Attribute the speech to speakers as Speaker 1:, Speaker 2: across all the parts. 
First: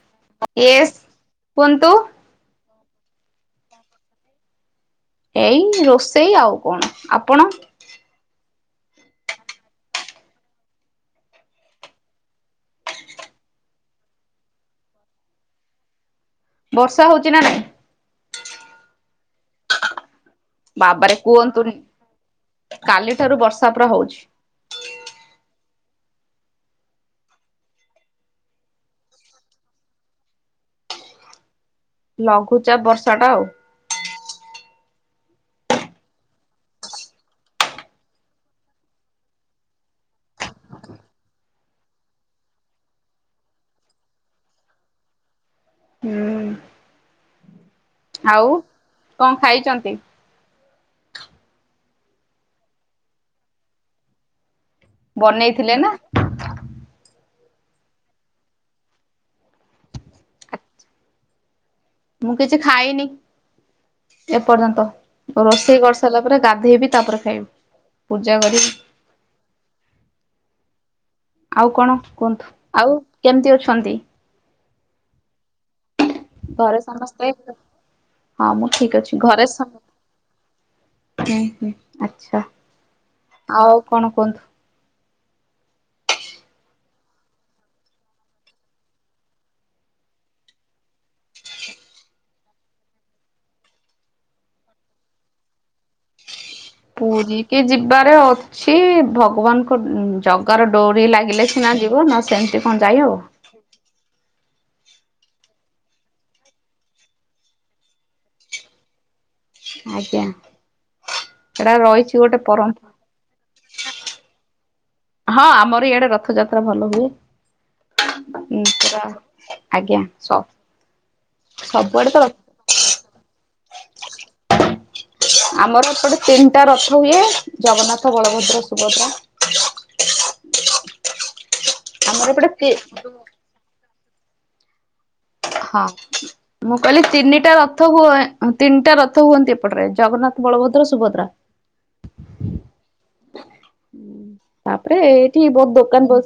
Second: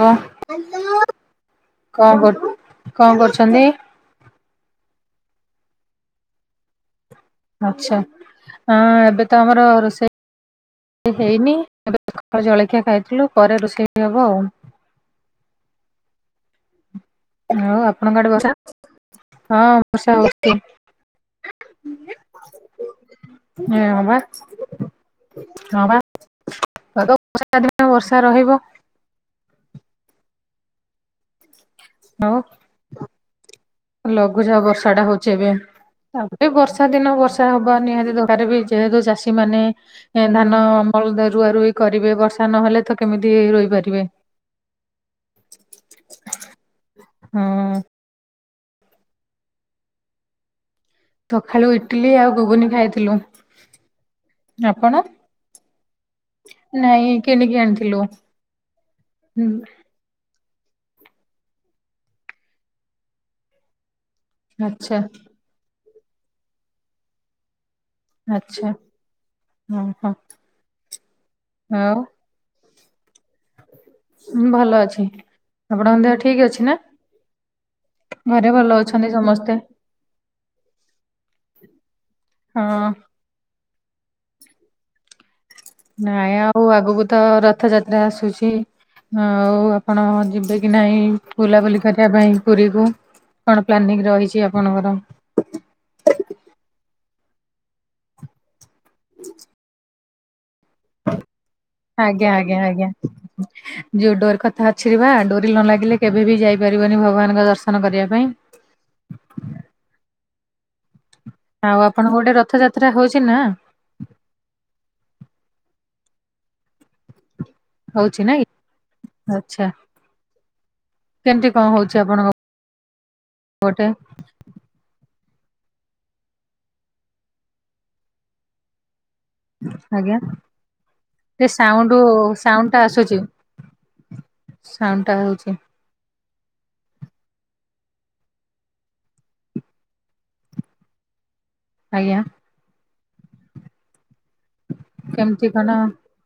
Speaker 1: ହ
Speaker 2: ୟେସ୍
Speaker 1: କଣ
Speaker 2: କୁହନ୍ତୁ
Speaker 1: କର କଣ କରୁଛନ୍ତି?
Speaker 2: ଏଇ ରୋଷେଇ ଆଉ କଣ ଆପଣ?
Speaker 1: ଆଚ୍ଛା ଏବେ ତ ଆମର ରୋଷେଇ ହେଇନି ଏବେ ଜଳଖିଆ ଖାଇଥିଲୁ ପରେ ରୋଷେଇ ବି ହବ ଆଉ
Speaker 2: ବର୍ଷା ହଉଛି ନା। ନାଇଁ?
Speaker 1: ଆଉ ଆପଣଙ୍କ ଆଡେ ବର୍ଷା ହଉଛି ହଁ। ବର୍ଷା ହଉଛି
Speaker 2: ବାବାରେ କୁହନ୍ତୁନି? କାଲିଠାରୁ ବର୍ଷା ପୁରା
Speaker 1: ହଁ ବା
Speaker 2: ହଉଛି।
Speaker 1: ହଁ ବା। ବର୍ଷା ଦିନ ବର୍ଷା ରହିବ। ଆଉ
Speaker 2: ଲଘୁଚାପ ବର୍ଷାଟା ଆଉ
Speaker 1: ଲଘୁଚାପ ବର୍ଷାଟା ହଉଛି ଏବେ। ତା ପରେ ବର୍ଷା ଦିନ ବର୍ଷା ହବା ନିହାତି ଦରକାର ବି। ଯେହେତୁ ଚାଷୀମାନେ ଏଁ ଧାନ ଅମଳ, ତ ରୁଆରୁଇ କରିବେ। ବର୍ଷା ନହେଲେ, ତ କେମିତି ରୋଇ ପାରିବେ?
Speaker 2: ହୁଁ।
Speaker 1: ହଁ
Speaker 2: ଆଉ କଣ ଖାଇଛନ୍ତି?
Speaker 1: ସକାଳୁ ଇଟିଲି ଆଉ ଘୁଗୁନି ଖାଇଥିଲୁ। ଆପଣ?
Speaker 2: ବନେଇଥିଲେ ନା?
Speaker 1: ନାଇଁ କିଣିକି ଆଣିଥିଲୁ। ହୁଁ।
Speaker 2: ମୁଁ କିଛି ଖାଇନି ଏପର୍ଯ୍ୟନ୍ତ।
Speaker 1: ଆଚ୍ଛା
Speaker 2: ରୋଷେଇ କରି ସାରିଲା ପରେ ଗାଧେଇବି, ତାପରେ ଖାଇବି। ପୂଜା କରିବି।
Speaker 1: ଆଛା ହଁ ହଁ।
Speaker 2: ଆଉ କଣ କୁହନ୍ତୁ ଆଉ କେମିତି ଅଛନ୍ତି?
Speaker 1: ହୁଁ ଭଲ ଅଛି ଆପଣଙ୍କ ଦେହ ଠିକ୍
Speaker 2: ଘରେ ସମସ୍ତେ
Speaker 1: ଘରେ
Speaker 2: ହଁ
Speaker 1: ଭଲ
Speaker 2: ମୁଁ ଠିକ
Speaker 1: ଅଛନ୍ତି
Speaker 2: ଅଛି ଘରେ ସମସ୍ତେ ହୁଁ ହୁଁ। ଆଚ୍ଛା।
Speaker 1: ହଁ।
Speaker 2: ଆଉ କଣ କୁହନ୍ତୁ?
Speaker 1: ନାଇଁ ଆଉ ଆଗକୁ ତ ରଥଯାତ୍ରା ଆସୁଛି। ଆଉ ଆପଣ ଯିବେ କି ନାହିଁ ବୁଲାବୁଲି କରିବା ପାଇଁ ପୁରୀକୁ? କଣ ପ୍ଲାନିଂ ରହିଛି ଆପଣଙ୍କର?
Speaker 2: ପୁରୀ କି ଯିବାର ଅଛି ଭଗବାନଙ୍କ ଜଗାର ଡୋରି ଲାଗିଲେ ସିନା ଯିବ ନ ସେମିତି କଣ ଯାଇ ହବ?
Speaker 1: ଯୋଉଁ ଡୋରି କଥା ଅଛିରେ ବା ଡୋରି ନ ଲାଗିଲେ, କେବେ ବି ଯାଇପାରିବନି ଭଗବାନଙ୍କ ଦର୍ଶନ କରିବା ପାଇଁ।
Speaker 2: ଆଜ୍ଞା। ଏଇଟା
Speaker 1: ଆଉ ଆପଣଙ୍କ
Speaker 2: ରହିଛି
Speaker 1: ଗୋଟେ
Speaker 2: ପରମ୍ପରା
Speaker 1: ରଥଯାତ୍ରା ହଉଛି ନା?
Speaker 2: ହଁ ଆମର ଇଆଡେ ରଥଯାତ୍ରା ଭଲ ହୁଏ।
Speaker 1: ହଉଛି ନାଇଁ
Speaker 2: ଉଁ ଆ
Speaker 1: ଆଚ୍ଛା
Speaker 2: ଆଜ୍ଞା ସ
Speaker 1: କେମିତି
Speaker 2: ସବୁଆଡେ ତ ର
Speaker 1: ଗୋଟେ
Speaker 2: ଆମର ଏପଟେ ତିନିଟା ରଥ ହୁଏ ଜଗନ୍ନାଥ, ବଳଭଦ୍ର, ସୁଭଦ୍ରା।
Speaker 1: ଆଜ୍ଞା ଏ ସାଉଣ୍ଡ
Speaker 2: ଆମର ଏପଟେ ତି
Speaker 1: ସାଉଣ୍ଡଟା ଆସୁଛି। ସାଉଣ୍ଡଟା ହଉଛି।
Speaker 2: ହଁ। ମୁଁ କହିଲି ତିନିଟା ରଥ ହୁଏ। ତିନିଟା ରଥ ହୁଅନ୍ତି ଏପଟରେ। ଜଗନ୍ନାଥ, ବଳଭଦ୍ର, ସୁଭଦ୍ରା।
Speaker 1: ଆଜ୍ଞା।
Speaker 2: ତାପରେ ଏଇଠି
Speaker 1: କେମିତି
Speaker 2: ବହୁତ
Speaker 1: କଣ?
Speaker 2: ଦୋକାନ ବ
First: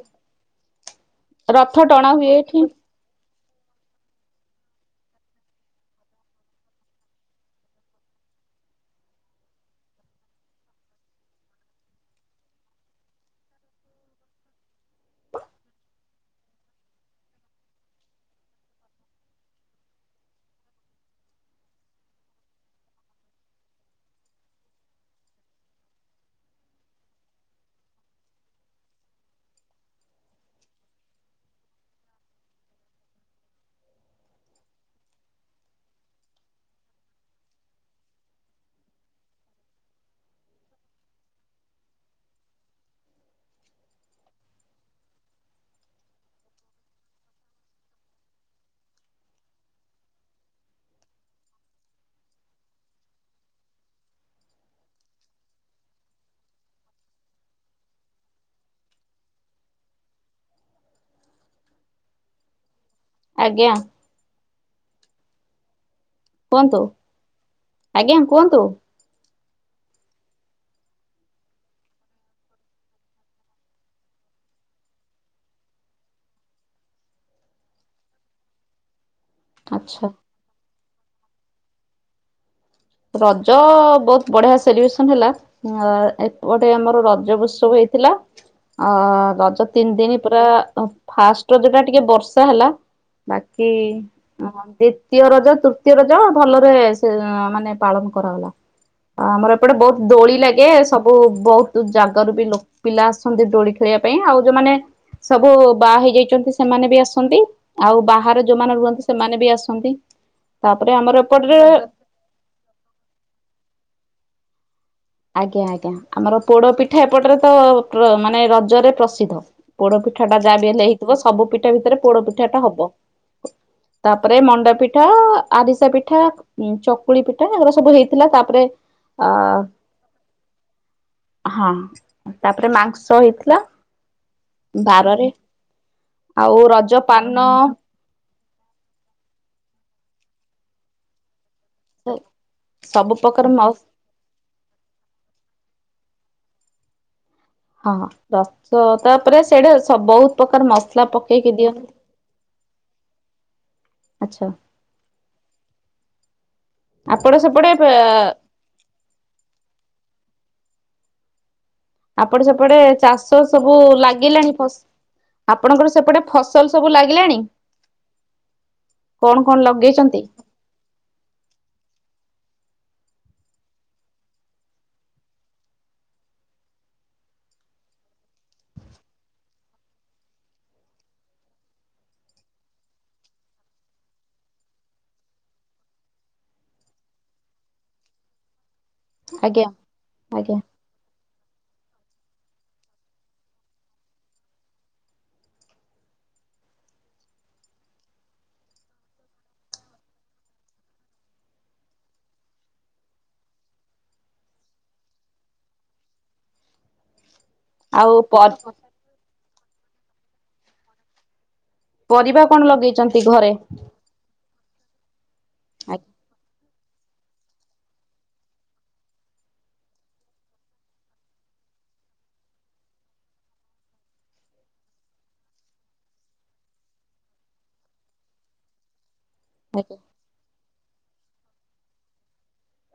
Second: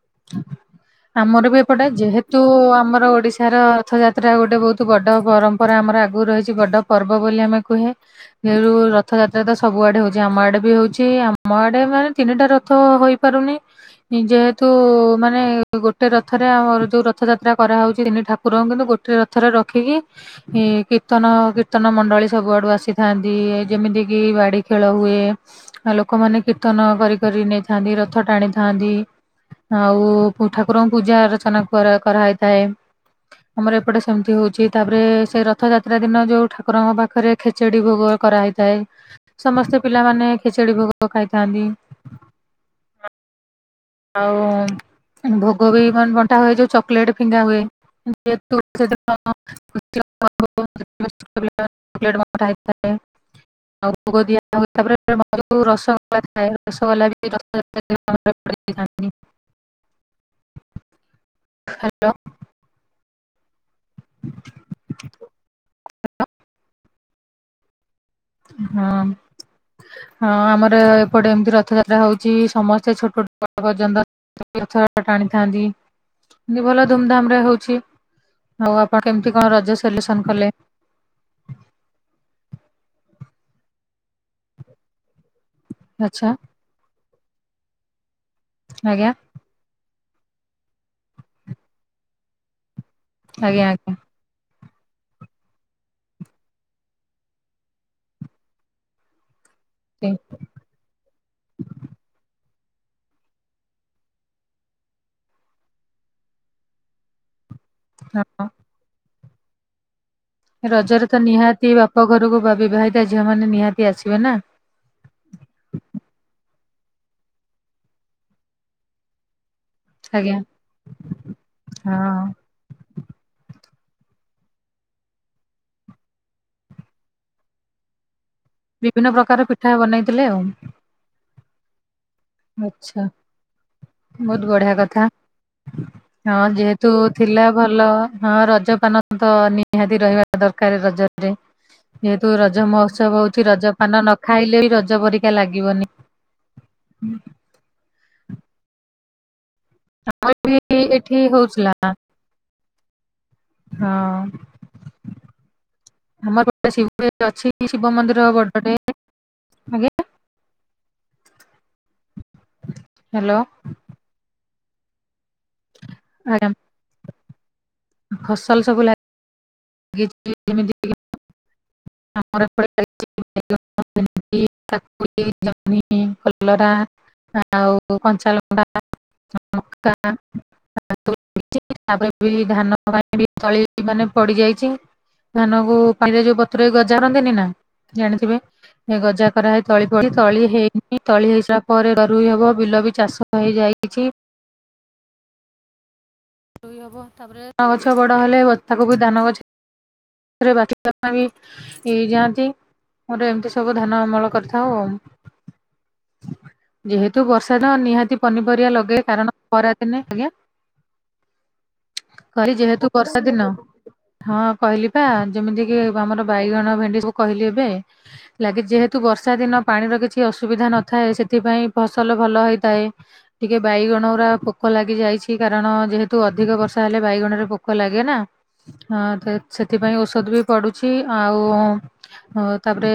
Speaker 1: ଆମର ବି ଏପଟେ ଯେହେତୁ ଆମର ଓଡିଶା ଏଠାର ରଥଯାତ୍ରା ଗୋଟେ ବହୁତ ବଡ଼ ପରମ୍ପରା ଆମର ଆଗରୁ ରହିଛି। ବଡ଼ ପର୍ବ ବୋଲି ଆମେ କୁହେ। ଏ ରୁ ରଥଯାତ୍ରା ତ ସବୁ ଆଡେ ହଉଛି। ଆମ ଆଡେ ବି ହଉଛି। ଆମ ଆଡେ ମାନେ ତିନିଟା ରଥ ତ ହୋଇପାରୁନି। ଯେହେତୁ ମାନେ ଗୋଟେ ରଥରେ ଆମର ଯୋଉ ରଥ ଯାତ୍ରା କରାହଉଛି ତିନି ଠାକୁରଙ୍କୁ। କିନ୍ତୁ ଗୋ ଟିକେ ରଥରେ ରଖିକି ଇ-କୀର୍ତ୍ତନ କୀର୍ତ୍ତନ ମଣ୍ଡଳୀ ସବୁଆଡୁ ଆସିଥାନ୍ତି। ଏ ଯେମିତି କି ବାଡି ଖେଳ ହୁଏ। ଆଉ ଲୋକମାନେ କୀର୍ତ୍ତନ କରି କରି ନେଇଥାନ୍ତି। ରଥ ଟାଣିଥାନ୍ତି। ଆଉ ପୁ-ଠାକୁରଙ୍କୁ ପୂଜା ଅର୍ଚନା କରା କରାହେଇଥାଏ। ଆମର ଏପଟେ ସେମିତି ହୋଉଛି। ତାପରେ ସେ ରଥଯାତ୍ରା ଦିନ ଯୋଉ ଠାକୁରଙ୍କ ପାଖରେ ଖେଚେଡ଼ି ଭୋଗ କରାହେଇଥାଏ। ସମସ୍ତେ ପିଲାମାନେ ଖେଚେଡ଼ି ଭୋଗ ଖାଇଥାନ୍ତି। ଆଉ ଭୋଗ ବି ମାନେ ବଣ୍ଟା ହୁଏ। ଯୋଉ ଚକୋଲେଟ ଫିଙ୍ଗା ହୁଏ। [unintelligible] [unintelligible] ଆଉ ଭୋଗ ଦିଆହୁଏ। ତାପରେ [unintelligible] ରସଗୋଲା ଥାଏ ରସଗୋଲା ବି ରଥ ଯାତ୍ରା ଦିନ [unintelligible] ହ୍ୟାଲୋ।
Speaker 2: ଆଜ୍ଞା।
Speaker 1: ହ୍ୟାଲୋ।
Speaker 2: କୁହନ୍ତୁ ଆଜ୍ଞା। କୁହନ୍ତୁ
Speaker 1: ହଁ। ହଁ ଆମର ଏପଟେ ଏମିତି ରଥଯାତ୍ରା ହଉଛି ସମସ୍ତେ ଛୋଟ ଠୁ ବଡ଼ ପର୍ଯ୍ୟନ୍ତ। ତୀର୍ଥ ଟାଣିଥାନ୍ତି ଭଲ ଧୁମ୍ ଧାମ୍ ରେ ହୋଉଛି। ଆଉ ଆପଣ କେମିତି କଣ ରଜ
Speaker 2: ଆଚ୍ଛା।
Speaker 1: ସେଲୁସନ୍‌ କଲେ?
Speaker 2: ରଜ ବହୁତ ବଢିଆ ସେଲିବ୍ରେସନ ହେଲା।
Speaker 1: ଆଚ୍ଛା
Speaker 2: ଏ ସେ ଆମର ରଜ ଉତ୍ସବ ହେଇଥିଲା। ଅ
Speaker 1: ଆଜ୍ଞା
Speaker 2: ରଜ ତିନି ଦିନି ପୁରା ଫାଷ୍ଟ ରଜଟା ଟିକେ ବର୍ଷା ହେଲା।
Speaker 1: ଆଜ୍ଞା
Speaker 2: ବାକି
Speaker 1: ଆଜ୍ଞା ହଁ
Speaker 2: ଦ୍ଵିତୀୟ ରଜ ତୃତୀୟ ରଜ ଭଲରେ ସେ ମାନେ ପାଳନ କରାଗଲା। ଆ ଆମର ଏପଟେ ବହୁତ ଦୋଳି ଲାଗେ ସ ବହୁତ୍‌ ଜାଗାରୁ ବି ପିଲା ଆସଛନ୍ତି ଦୋଳି ଖେଳିବା ପାଇଁ। ଆଉ ଯୋଉମାନେ ସବୁ ବାହା ହେଇଯାଇଛନ୍ତି ସେମାନେ ବି ଆସନ୍ତି। ଆଉ ବାହାରେ ଯୋଉମାନେ ରୁହନ୍ତି ସେମାନେ ବି ଆସନ୍ତି। ତାପରେ
Speaker 1: ରଜରେ ତ
Speaker 2: ଆମର ଏପଟରେ
Speaker 1: ନିହାତି ବାପ ଘରକୁ ବା ବିିବାହିତା ଝିଅ ମାନ ନିହାତି ଆସିବେ ନା।
Speaker 2: ଆଜ୍ଞା ଆଜ୍ଞା ଆମର ପୋଡ ପିଠା ଏପଟରେ ତ ମାନେ ରଜରେ ପ୍ରସିଦ୍ଧ। ପୋଡ ପିଠା
Speaker 1: ଆଜ୍ଞା
Speaker 2: ଟା ଯାହା ବି ହେଲେ ହେଇଥିବ ସବୁ ପିଠା ଭିତରେ ପୋଡ
Speaker 1: ହଁ।
Speaker 2: ପିଠା ଟା ହବ। ତାପରେ ମଣ୍ଡାପିଠା ଆରିସା ପିଠା। ଉଁ ଚକୁଳି ପିଠା ଏରା ସବୁ ହେଇଥିଲା। ତାପରେ
Speaker 1: ବିଭିନ୍ନ
Speaker 2: ଅ
Speaker 1: ପ୍ରକାର ପିଠା ବନେଇଥିଲେ ଆଉ।
Speaker 2: ହଁ ତାପରେ
Speaker 1: ଆଚ୍ଛା
Speaker 2: ମାଂସ ହେଇଥିଲା।
Speaker 1: ବହୁତ ବଢିଆ କଥା
Speaker 2: ବାରରେ
Speaker 1: ହଁ
Speaker 2: ଆଉ
Speaker 1: ଯେହେତୁ
Speaker 2: ରଜ ପାନ
Speaker 1: ଥିଲା ଭଲ। ହଁ ରଜପାନ ତ ନିହାତି ରହିବା ଦରକାର ରଜରେ। ଯେହେତୁ ରଜ
Speaker 2: ସବୁ
Speaker 1: ମହୋତ୍ସବ ହୋଉଛି
Speaker 2: ପ୍ରକାର
Speaker 1: ରଜ
Speaker 2: ମସ୍
Speaker 1: ପାନ ନ ଖାଇଲେ ବି ରଜ ପରିକା ଲାଗିବନି। ହୁଁ।
Speaker 2: ହଁ ଦଶ ତାପରେ ସେଟେ ଅଛି। ବହୁତ ପ୍ରକାର
Speaker 1: ବି
Speaker 2: ମସଲା
Speaker 1: ଏଠି
Speaker 2: ପକେଇକି
Speaker 1: ହଉଥିଲା
Speaker 2: ଦିଅନ୍ତି। ଆଚ୍ଛା
Speaker 1: ହଁ। ଆମର ଗୋଟେ
Speaker 2: ଆପଣ
Speaker 1: ଅଛି
Speaker 2: ସେପଟେ
Speaker 1: ଶିବ ମନ୍ଦିର ବଡଟେ। ଆଜ୍ଞା।
Speaker 2: ଆପଡେ ସେପଟେ
Speaker 1: ହ୍ୟାଲୋ
Speaker 2: ଚାଷ ସବୁ ଲାଗିଲାଣି ଫସ ଆପଣଙ୍କର ସେପଟେ
Speaker 1: ଆଜ୍ଞା
Speaker 2: ଫସଲ ସବୁ ଲାଗିଲାଣି?
Speaker 1: ଫସଲ ସବୁ ଲାଗ
Speaker 2: କଣ କଣ ଲଗେଇଛନ୍ତି?
Speaker 1: ଏମିତି ଆମର ଏପଡେ ଲାଗିଚି ଭେଣ୍ଡି, କାକୁଡି, ଜନି, କଲରା ଆଉ କଞ୍ଚା ଲଙ୍କା, ମକା ତାପରେ ବି ଧାନ ପାଇଁ ବି ତଳି ମାନେ ପଡିଯାଇଛି। ଧାନ କୁ ପାଣିରେ ଯୋଉ ବତୁରେଇ ଗଜା କରନ୍ତିନି ନା ଜାଣିଥିବେ। ଏ ଗଜା କରାହଇ
Speaker 2: ଆଜ୍ଞା
Speaker 1: ତଳି ପଡିଛି ତଳି
Speaker 2: ଆଜ୍ଞା
Speaker 1: ହେଇି ତଳି ହେଇସାରିଲା ପରେ ରୁଆ ଗୁଇ ହବ ବିଲ ବି ଚାଷ ହେଇଯାଇଛି। ରୁଇ ହବ ତାପରେ ଧାନ ଗଛ ବଡ ହେଲେ ବ ତାକୁ ବି ଧାନ ଗଛ। ତାପରେ ବାଛିବା ପାଇଁ ଯାଆନ୍ତି। ମୋର ଏମିତି ସବୁ ଧାନ ଅମଳ କରିଥାଉ। ଯେହେତୁ ବର୍ଷା ତ
Speaker 2: ଆଉ
Speaker 1: ନିହାତି ପନିପରିବା ଲଗେଇ କାରଣ। ଖରା ଦିନେ ଆଜ୍ଞା
Speaker 2: ପରିବା
Speaker 1: ସରୀ
Speaker 2: କଣ
Speaker 1: ଯେହେତୁ
Speaker 2: ଲଗେଇଛନ୍ତି
Speaker 1: ବର୍ଷା ଦିନ।
Speaker 2: ଘରେ?
Speaker 1: ହଁ କହିଲି ପା ଯେମିତି କି
Speaker 2: ଆଜ୍ଞା
Speaker 1: ଆମର ବାଇଗଣ, ଭେଣ୍ଡି ସବୁ କହିଲି ଏବେ। ଲାଗେ ଯେହେତୁ ବର୍ଷା ଦିନ ପାଣିର କିଛି ଅସୁବିଧା ନଥାଏ ସେଥିପାଇଁ ଫସଲ ଭଲ ହେଇଥାଏ। ଟିକେ ବାଇଗଣ ଗୁରା ପୋକ ଲାଗି ଯାଇଛି କାରଣ ଯେହେତୁ ଅଧିକ ବର୍ଷା ହେଲେ ବାଇଗଣ ରେ ପୋକ ଲାଗେ ନା। ହଁ ତ
Speaker 2: ଆଜ୍ଞା
Speaker 1: ସେଥିପାଇଁ ଔଷଧ ବି ପଡୁଛି ଆଉ ହଉ ତାପରେ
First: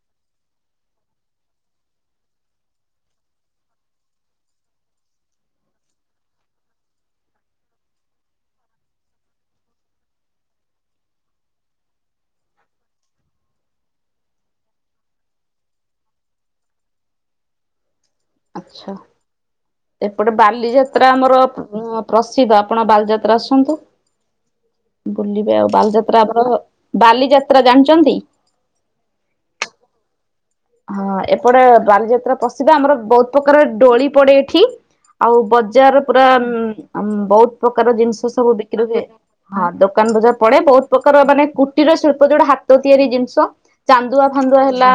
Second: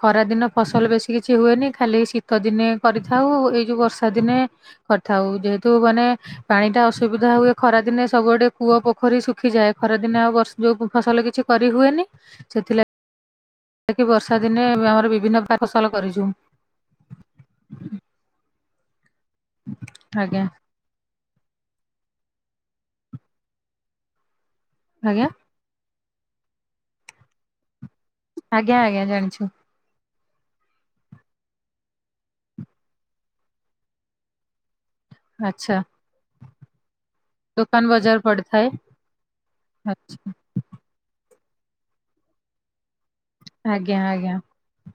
Speaker 1: ଖରା ଦିନ ଫସଲ ବେଶୀ କିଛି ହୁଏନି ଖାଲି ଶୀତ ଦିନେ କରିଥାଉ ଏଇ ଯୋଉ ବର୍ଷା ଦିନେ କରିଥାଉ ଯେହେତୁ ମାନେ ପାଣି ଟା ଅସୁବିଧା ହୁଏ ଖରାଦିନେ ସବୁ ଆଡ଼େ କୂଅ, ପୋଖରୀ ଶଖିଯାଏ ଖରାଦିନ ଆଉ ବର୍ଷ। ଯୋଉ ଫସଲ କିଛି କରିହୁୁଏନି ସେଥିଲାଗି ଯା କିି ବର୍ଷା ଦିନେ ଆମର ବିଭିନ୍ନ ଫସଲ କରିଛୁ।
Speaker 2: ଆଛା ଏପଟେ
Speaker 1: ଆଜ୍ଞା
Speaker 2: ବାଲିଯାତ ଯାତ୍ରା ଆମର ପ୍ରସିଦ୍ଧ ଆପଣ ବାଲଯାତ୍ରା ଆସନ୍ତୁ
Speaker 1: ଆଜ୍ଞା
Speaker 2: ବୁଲି। ଏ ଆଉ ବାଲିଯାତ୍ରା ଆମର ବାଲିଯାତ୍ରା ଜାଣିଛନ୍ତି?
Speaker 1: ଆଜ୍ଞା ଆଜ୍ଞା ଜାଣିଛି।
Speaker 2: ହଁ ଏପଟେ ବାଲିଯାତ୍ରା ପ୍ରସିଦ୍ଧ ଆମର ବହୁତ ପ୍ରକାର ଦୋଳି ପଡେ ଏଠି। ଆଉ
Speaker 1: ଆଚ୍ଛା
Speaker 2: ବଜାର ପୁରା ବହୁତ
Speaker 1: ଦୋକାନ
Speaker 2: ପ୍ରକାର
Speaker 1: ବଜାର
Speaker 2: ଜିନିଷ ସବୁ
Speaker 1: ପଡିଥାଏ
Speaker 2: ବିକ୍ରି ହୁଏ ହଁ ଦୋକାନ
Speaker 1: ଆଚ୍ଛା
Speaker 2: ବଜାର ପଡେ ବହୁତ ପ୍ରକାର ମାନେ କୁଟୀର ଶିଳ୍ପ ଯୋଉଟା ହାତ ତିଆରି ଜିନିଷ
Speaker 1: ଆଜ୍ଞା
Speaker 2: ଚାନ୍ଦୁଆ
Speaker 1: ଆଜ୍ଞା।
Speaker 2: ଫାନ୍ଦୁଆ ହେଲା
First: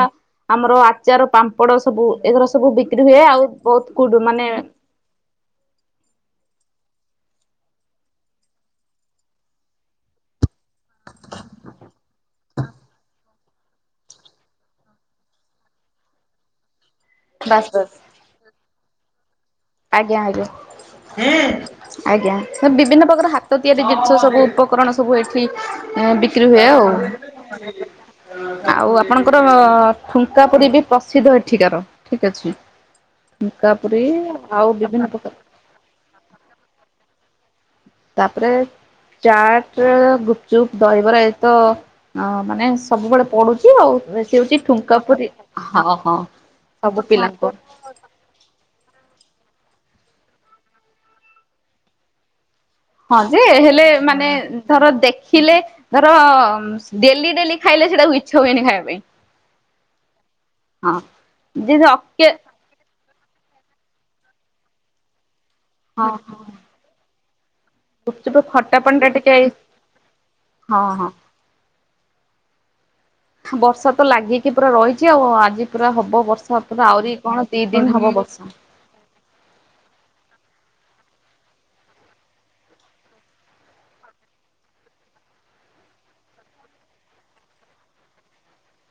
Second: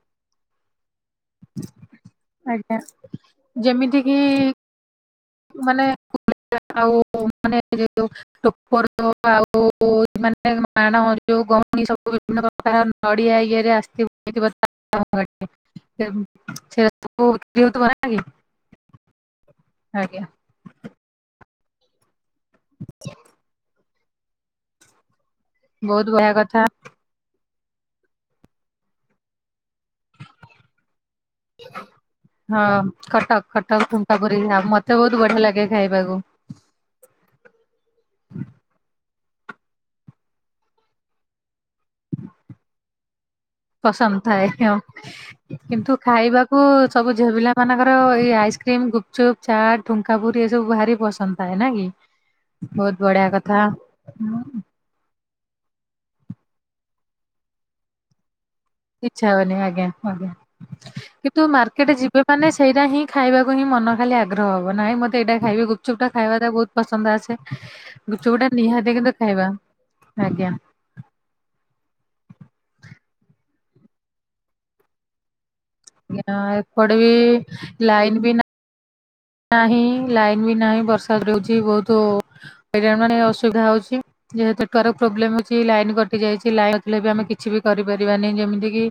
Speaker 2: ଆମର ଆଚାର, ପାମ୍ପଡ଼ ସବୁ ଏଗର ସବୁ
Speaker 1: ଆଜ୍ଞା
Speaker 2: ବିକ୍ରି ହୁଏ ଆଉ ବହୁତ
Speaker 1: ଯେମିତି କିି
Speaker 2: କୁଡୁ ମାନେ
Speaker 1: ମାନେ ଆଉ ମାନେ ଯ ଯଉର ଆଉ। [unintelligible] ବହୁତ ମାନେ ମାଣ ଯେଉଁ ଗହଣୀ ସବୁ ବିଭିନ୍ନ ପ୍ରକାର ନଡ଼ିଆ ଇଏରେ ଆସି
Speaker 2: ବାସ୍ ବାସ୍
Speaker 1: ଥିବ [unintelligible] [unintelligible]
Speaker 2: ଆଜ୍ଞା ଆଜ୍ଞା ଆଜ୍ଞା ବିଭିନ୍ନ ପ୍ରକାର ହାତ ତିଆରି ଜିନିଷ ସବୁ ଉପ ଉପକରଣ ସବୁ ଏଠି
Speaker 1: ବହୁତ ବଢିଆ
Speaker 2: ବିକ୍ରି
Speaker 1: କଥା
Speaker 2: ହୁଏ ଆଉ। ଆଉ ଆପଣଙ୍କର ଠୁଙ୍କା ପୁରୀ ବି ପ୍ରସିଦ୍ଧ ଏଠି। ଠିକାର ଠିକ ଅଛି
Speaker 1: ହଁ କଟକ କଟକ
Speaker 2: ଠୁଙ୍କାପୁରି।
Speaker 1: ଠୁଙ୍କା ପୁରୀ ମତେ ବହୁତ ବଢିଆ ଲାଗେ ଖାଇବାକୁ।
Speaker 2: ତାପରେ ଚାଟ, ଗୁପଚୁପ, ଦହିବରା ଏତ ମାନେ ସବୁବେଳେ ପଡୁଚି।
Speaker 1: ପସନ୍ଦ ଥାଏ ଆ
Speaker 2: ହଁ
Speaker 1: କିନ୍ତୁ
Speaker 2: ହଁ।
Speaker 1: ଖାଇବାକୁ ସବୁ ଝିଆପିଲା ମାନଙ୍କର ଆମର ଏଇ ଆଇସ୍କ୍ରିମ, ଗୁପଚୁପ୍, ଚାଟ, ଠୁଙ୍କାପୁରୀ ଏ ସବୁ ଭାରି ପସନ୍ଦ ଥାଏ ନା କି। ବହୁତ
Speaker 2: ହଁ
Speaker 1: ବଢିଆ
Speaker 2: ଯେ
Speaker 1: କଥା।
Speaker 2: ହେଲେ ମାନେ
Speaker 1: ହୁଁ,
Speaker 2: ଧର ଦେଖିଲେ ଧର ଡେଲି ଡେଲି ଖାଇଲେ ସେଇଟାକୁ ଇଚଛ ହୁଏନି ଖାଇବାକୁ।
Speaker 1: ଇଚ୍ଛା ହୁଏନି ଆଜ୍ଞା ଆଜ୍ଞା
Speaker 2: ହଁ।
Speaker 1: କିନ୍ତୁ
Speaker 2: ଯେ
Speaker 1: ମାର୍କେଟ ଯିବେ
Speaker 2: ଅକେ
Speaker 1: ମାନେ ସେଇଟା ହିଁ ଖାଇବାକୁ ହିଁ ମନ ଖାଲି ଆଗ୍ରହ ହବ। ନାହିଁ ମତେ ଏଇଟା ଖାଇବ ଗୁପଚୁପ୍
Speaker 2: ହଁ ହଁ
Speaker 1: ଖାଇବାଟା ବହୁତ ପସନ୍ଦ ଆସେ ଗୁପଚୁପ ଟା
Speaker 2: ଖଟା
Speaker 1: ନିହାତି
Speaker 2: ପାଣି ଟା
Speaker 1: କିନ୍ତୁ
Speaker 2: ଟିକେ
Speaker 1: ଖାଇବା ଆଜ୍ଞା।
Speaker 2: ହଁ ହଁ।। ବର୍ଷା ତ ଲାଗିକି ପୁରା ରହିଛି ଆଉ ଆଜି। ପୁରା ହବ
Speaker 1: ଆଜ୍ଞା
Speaker 2: ବର୍ଷା ପୁରା
Speaker 1: ଏପଟେ ବି
Speaker 2: ଆହୁରି କଣ ଦି ଦିନ
Speaker 1: ଲାଇନ
Speaker 2: ହବ
Speaker 1: ବି
Speaker 2: ବର୍ଷା।
Speaker 1: ନାହିଁ ଲାଇନ ବି ନାହିଁ ବର୍ଷାଦ ରହୁଛି ବହୁତ ହଇରାଣ ମାନେ ଅସୁବିଧା ହଉଛି। ଯେହେତକ ପ୍ରୋବ୍ଲେମ ଅଛି ଲାଇନ କଟି ଯାଇଛି ଲାଇନ ନଥିଲେ ବି ଆମେ କିଛି ବି କରିପାରିବାନି ଯେମିତି କିି।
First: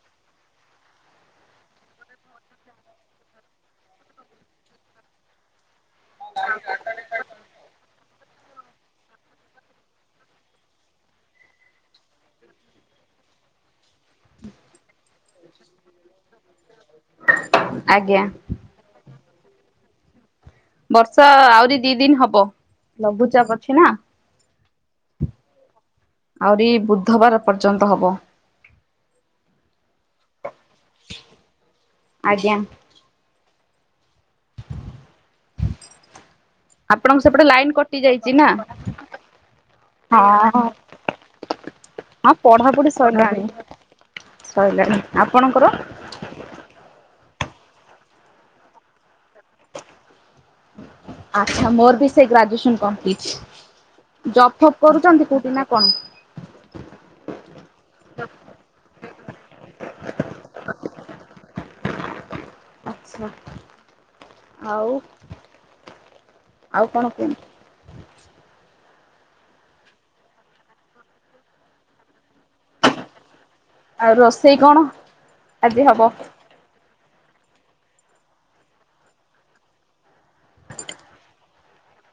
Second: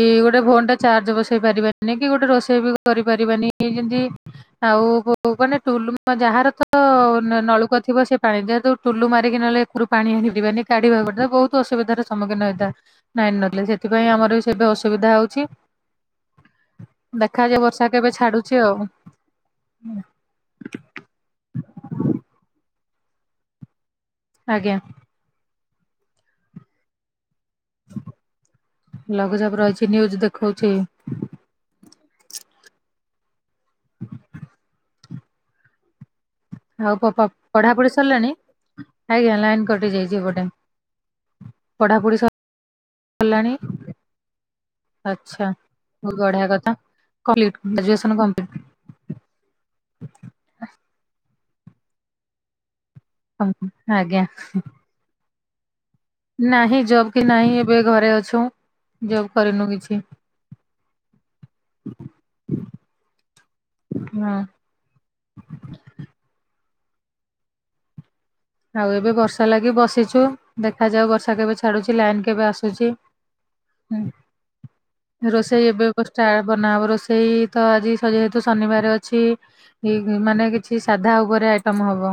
Speaker 1: ଏ ଗୋଟେ ଫୋନ ଟା ଚାର୍ଜ ବସେଇ ପାରିବାନି, କି ଗୋଟେ ରୋଷେଇ ବି କରିପାରିବାନି ଯେମତି। ଆଉ ମାନେଟୁଲୁ ଯାହାର ତ ନଳକୂଅ ଥିବ ସେ ପାଣି ଯେହେତୁ। ଟୁଲୁ ମାରିକି ନେଲେ ଏରୁ ପାଣି ଆଣି ପିବାନି କାଢିବାକୁ ପଡ ବହୁତ ଅସୁବିଧାର ସମ୍ମୁଖୀନ ହେଇ ଥାଏ। ଲାଇନ୍ ନଥିଲେ ସେଥିପାଇଁ ଆମର ବି ସେବେ ଅସୁବିଧା ହଉଛି। ଦେଖାଯାଉ ବର୍ଷା କେବେ
Speaker 2: ଆଜ୍ଞା
Speaker 1: ଛାଡୁଛି ଆଉ।
Speaker 2: ବର୍ଷା ଆଉରି ଦି ଦିନ ହବ ଲଘୁଚାପ ଅଛି ନା।
Speaker 1: ଆଜ୍ଞା
Speaker 2: ଆଉରି ବୁଧବାର ପର୍ଯ୍ୟନ୍ତ ହବ
Speaker 1: ଲଘୁଚାପ ରହିଛି ନ୍ଯୁୁଜ ଦେଖଉଛି।
Speaker 2: ଆଜ୍ଞା
Speaker 1: ଆଉ
Speaker 2: ଆପଣଙ୍କ ସେପଟେ ଲାଇନ
Speaker 1: ପଢାପଢି
Speaker 2: କଟି ଯାଇଚି
Speaker 1: ସରିଲାଣି?
Speaker 2: ନା,
Speaker 1: ଆଜ୍ଞା ଲାଇନ କଟି ଯାଇଛି ଏପଟେ
Speaker 2: ହଁ-ହ
Speaker 1: ପଢାପଢି
Speaker 2: ହଁ ପଢ଼ାପଢ଼ି ସଇଲାଣି
Speaker 1: ସରିଲାଣି
Speaker 2: ସଇଲାଣି ଆପଣଙ୍କର?
Speaker 1: ଗଢା କଥା କଲିଟ୍ ଗ୍ରାଜୁଏସନ୍ କଂପ୍ଲିଟ୍।
Speaker 2: ଆଛା ମୋର ବି ସେ ଗ୍ରାଜୁଏସନ୍ କଂପ୍ଲିଟ୍।
Speaker 1: ହ ଆଜ୍ଞା
Speaker 2: କରୁଚନ୍ତି କୋଉଠି ନା କଣ?
Speaker 1: ନାହିଁ ଜବ୍ କି ନାହିଁ ଏବେ ଘରେ ଅଛୁଁ ଜବ୍ କରିନୁ କିଛି। [inaudible]
Speaker 2: ଆଚ୍ଛା
Speaker 1: ହଁ
Speaker 2: ଆଉ ଆଉ କଣ କୁହ?
Speaker 1: ଆଉ ଏବେ ବର୍ଷା ଲାଗି ବସିଛୁ ଦେଖାଯାଉ ବର୍ଷା କେବେ ଛାଡୁଛି ଲାଇନ କେବେ ଆସୁଚି।
Speaker 2: ଆଉ ରୋଷେଇ କଣ?
Speaker 1: ହୁଁ ରୋଷେଇ ଏବେ ହବ ଷ୍ଟା ବନାହବ ରୋଷେଇ ତ ଆଜି ସ ଯେହେତୁ ଶନିବାର ଅଛି। ଏ ମାନେ କିଛି ସାଧା ଉପରେ ଆଇଟମ୍ ହବ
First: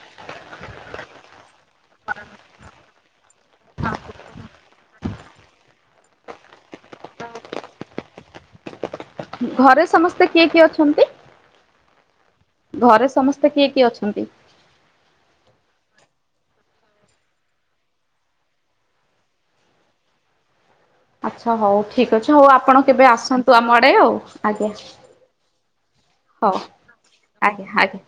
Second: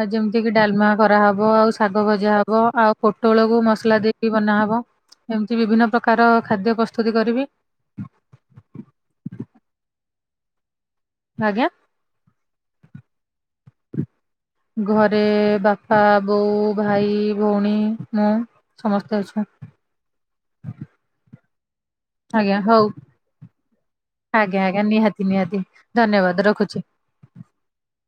Speaker 1: ଆ ଯେମ୍ କି ଡାଲମା କରାହବ ଆଉ ଶାଗ ଭଜା ହବ ଆଉ ପୋଟଳକୁ ମସଲା ଦେଇକି ବନାହବ। ଏମିତି ବିଭିନ୍ନ ପ୍ରକାର ଖାଦ୍ୟ ପ୍ରସ୍ତୁତି କରିବି।
Speaker 2: ଘରେ ସମସ୍ତେ କିଏ କିଏ ଅଛନ୍ତି?
Speaker 1: ଆଜ୍ଞା
Speaker 2: ଘରେ ସମସ୍ତେ କିଏ କିଏ ଅଛନ୍ତି?
Speaker 1: ଘରେ ବାପା, ବୋଉ, ଭାଇ, ଭଉଣୀ, ମୁଁ ସମସ୍ତେ ଅଛନ୍
Speaker 2: ଆଚ୍ଛା ହଉ ଠିକ୍ ଅଛି ହଉ ଆପଣ କେବେ ଆସନ୍ତୁ ଆମ ଆଡେ ଆଉ ଆ
Speaker 1: ଆଜ୍ଞା ଆଜ୍ଞା ନିହାତି ନିହାତି। ଧନ୍ୟବାଦ୍ ରଖୁଛି।
Speaker 2: ଆଜ୍ଞା ଆଜ୍ଞା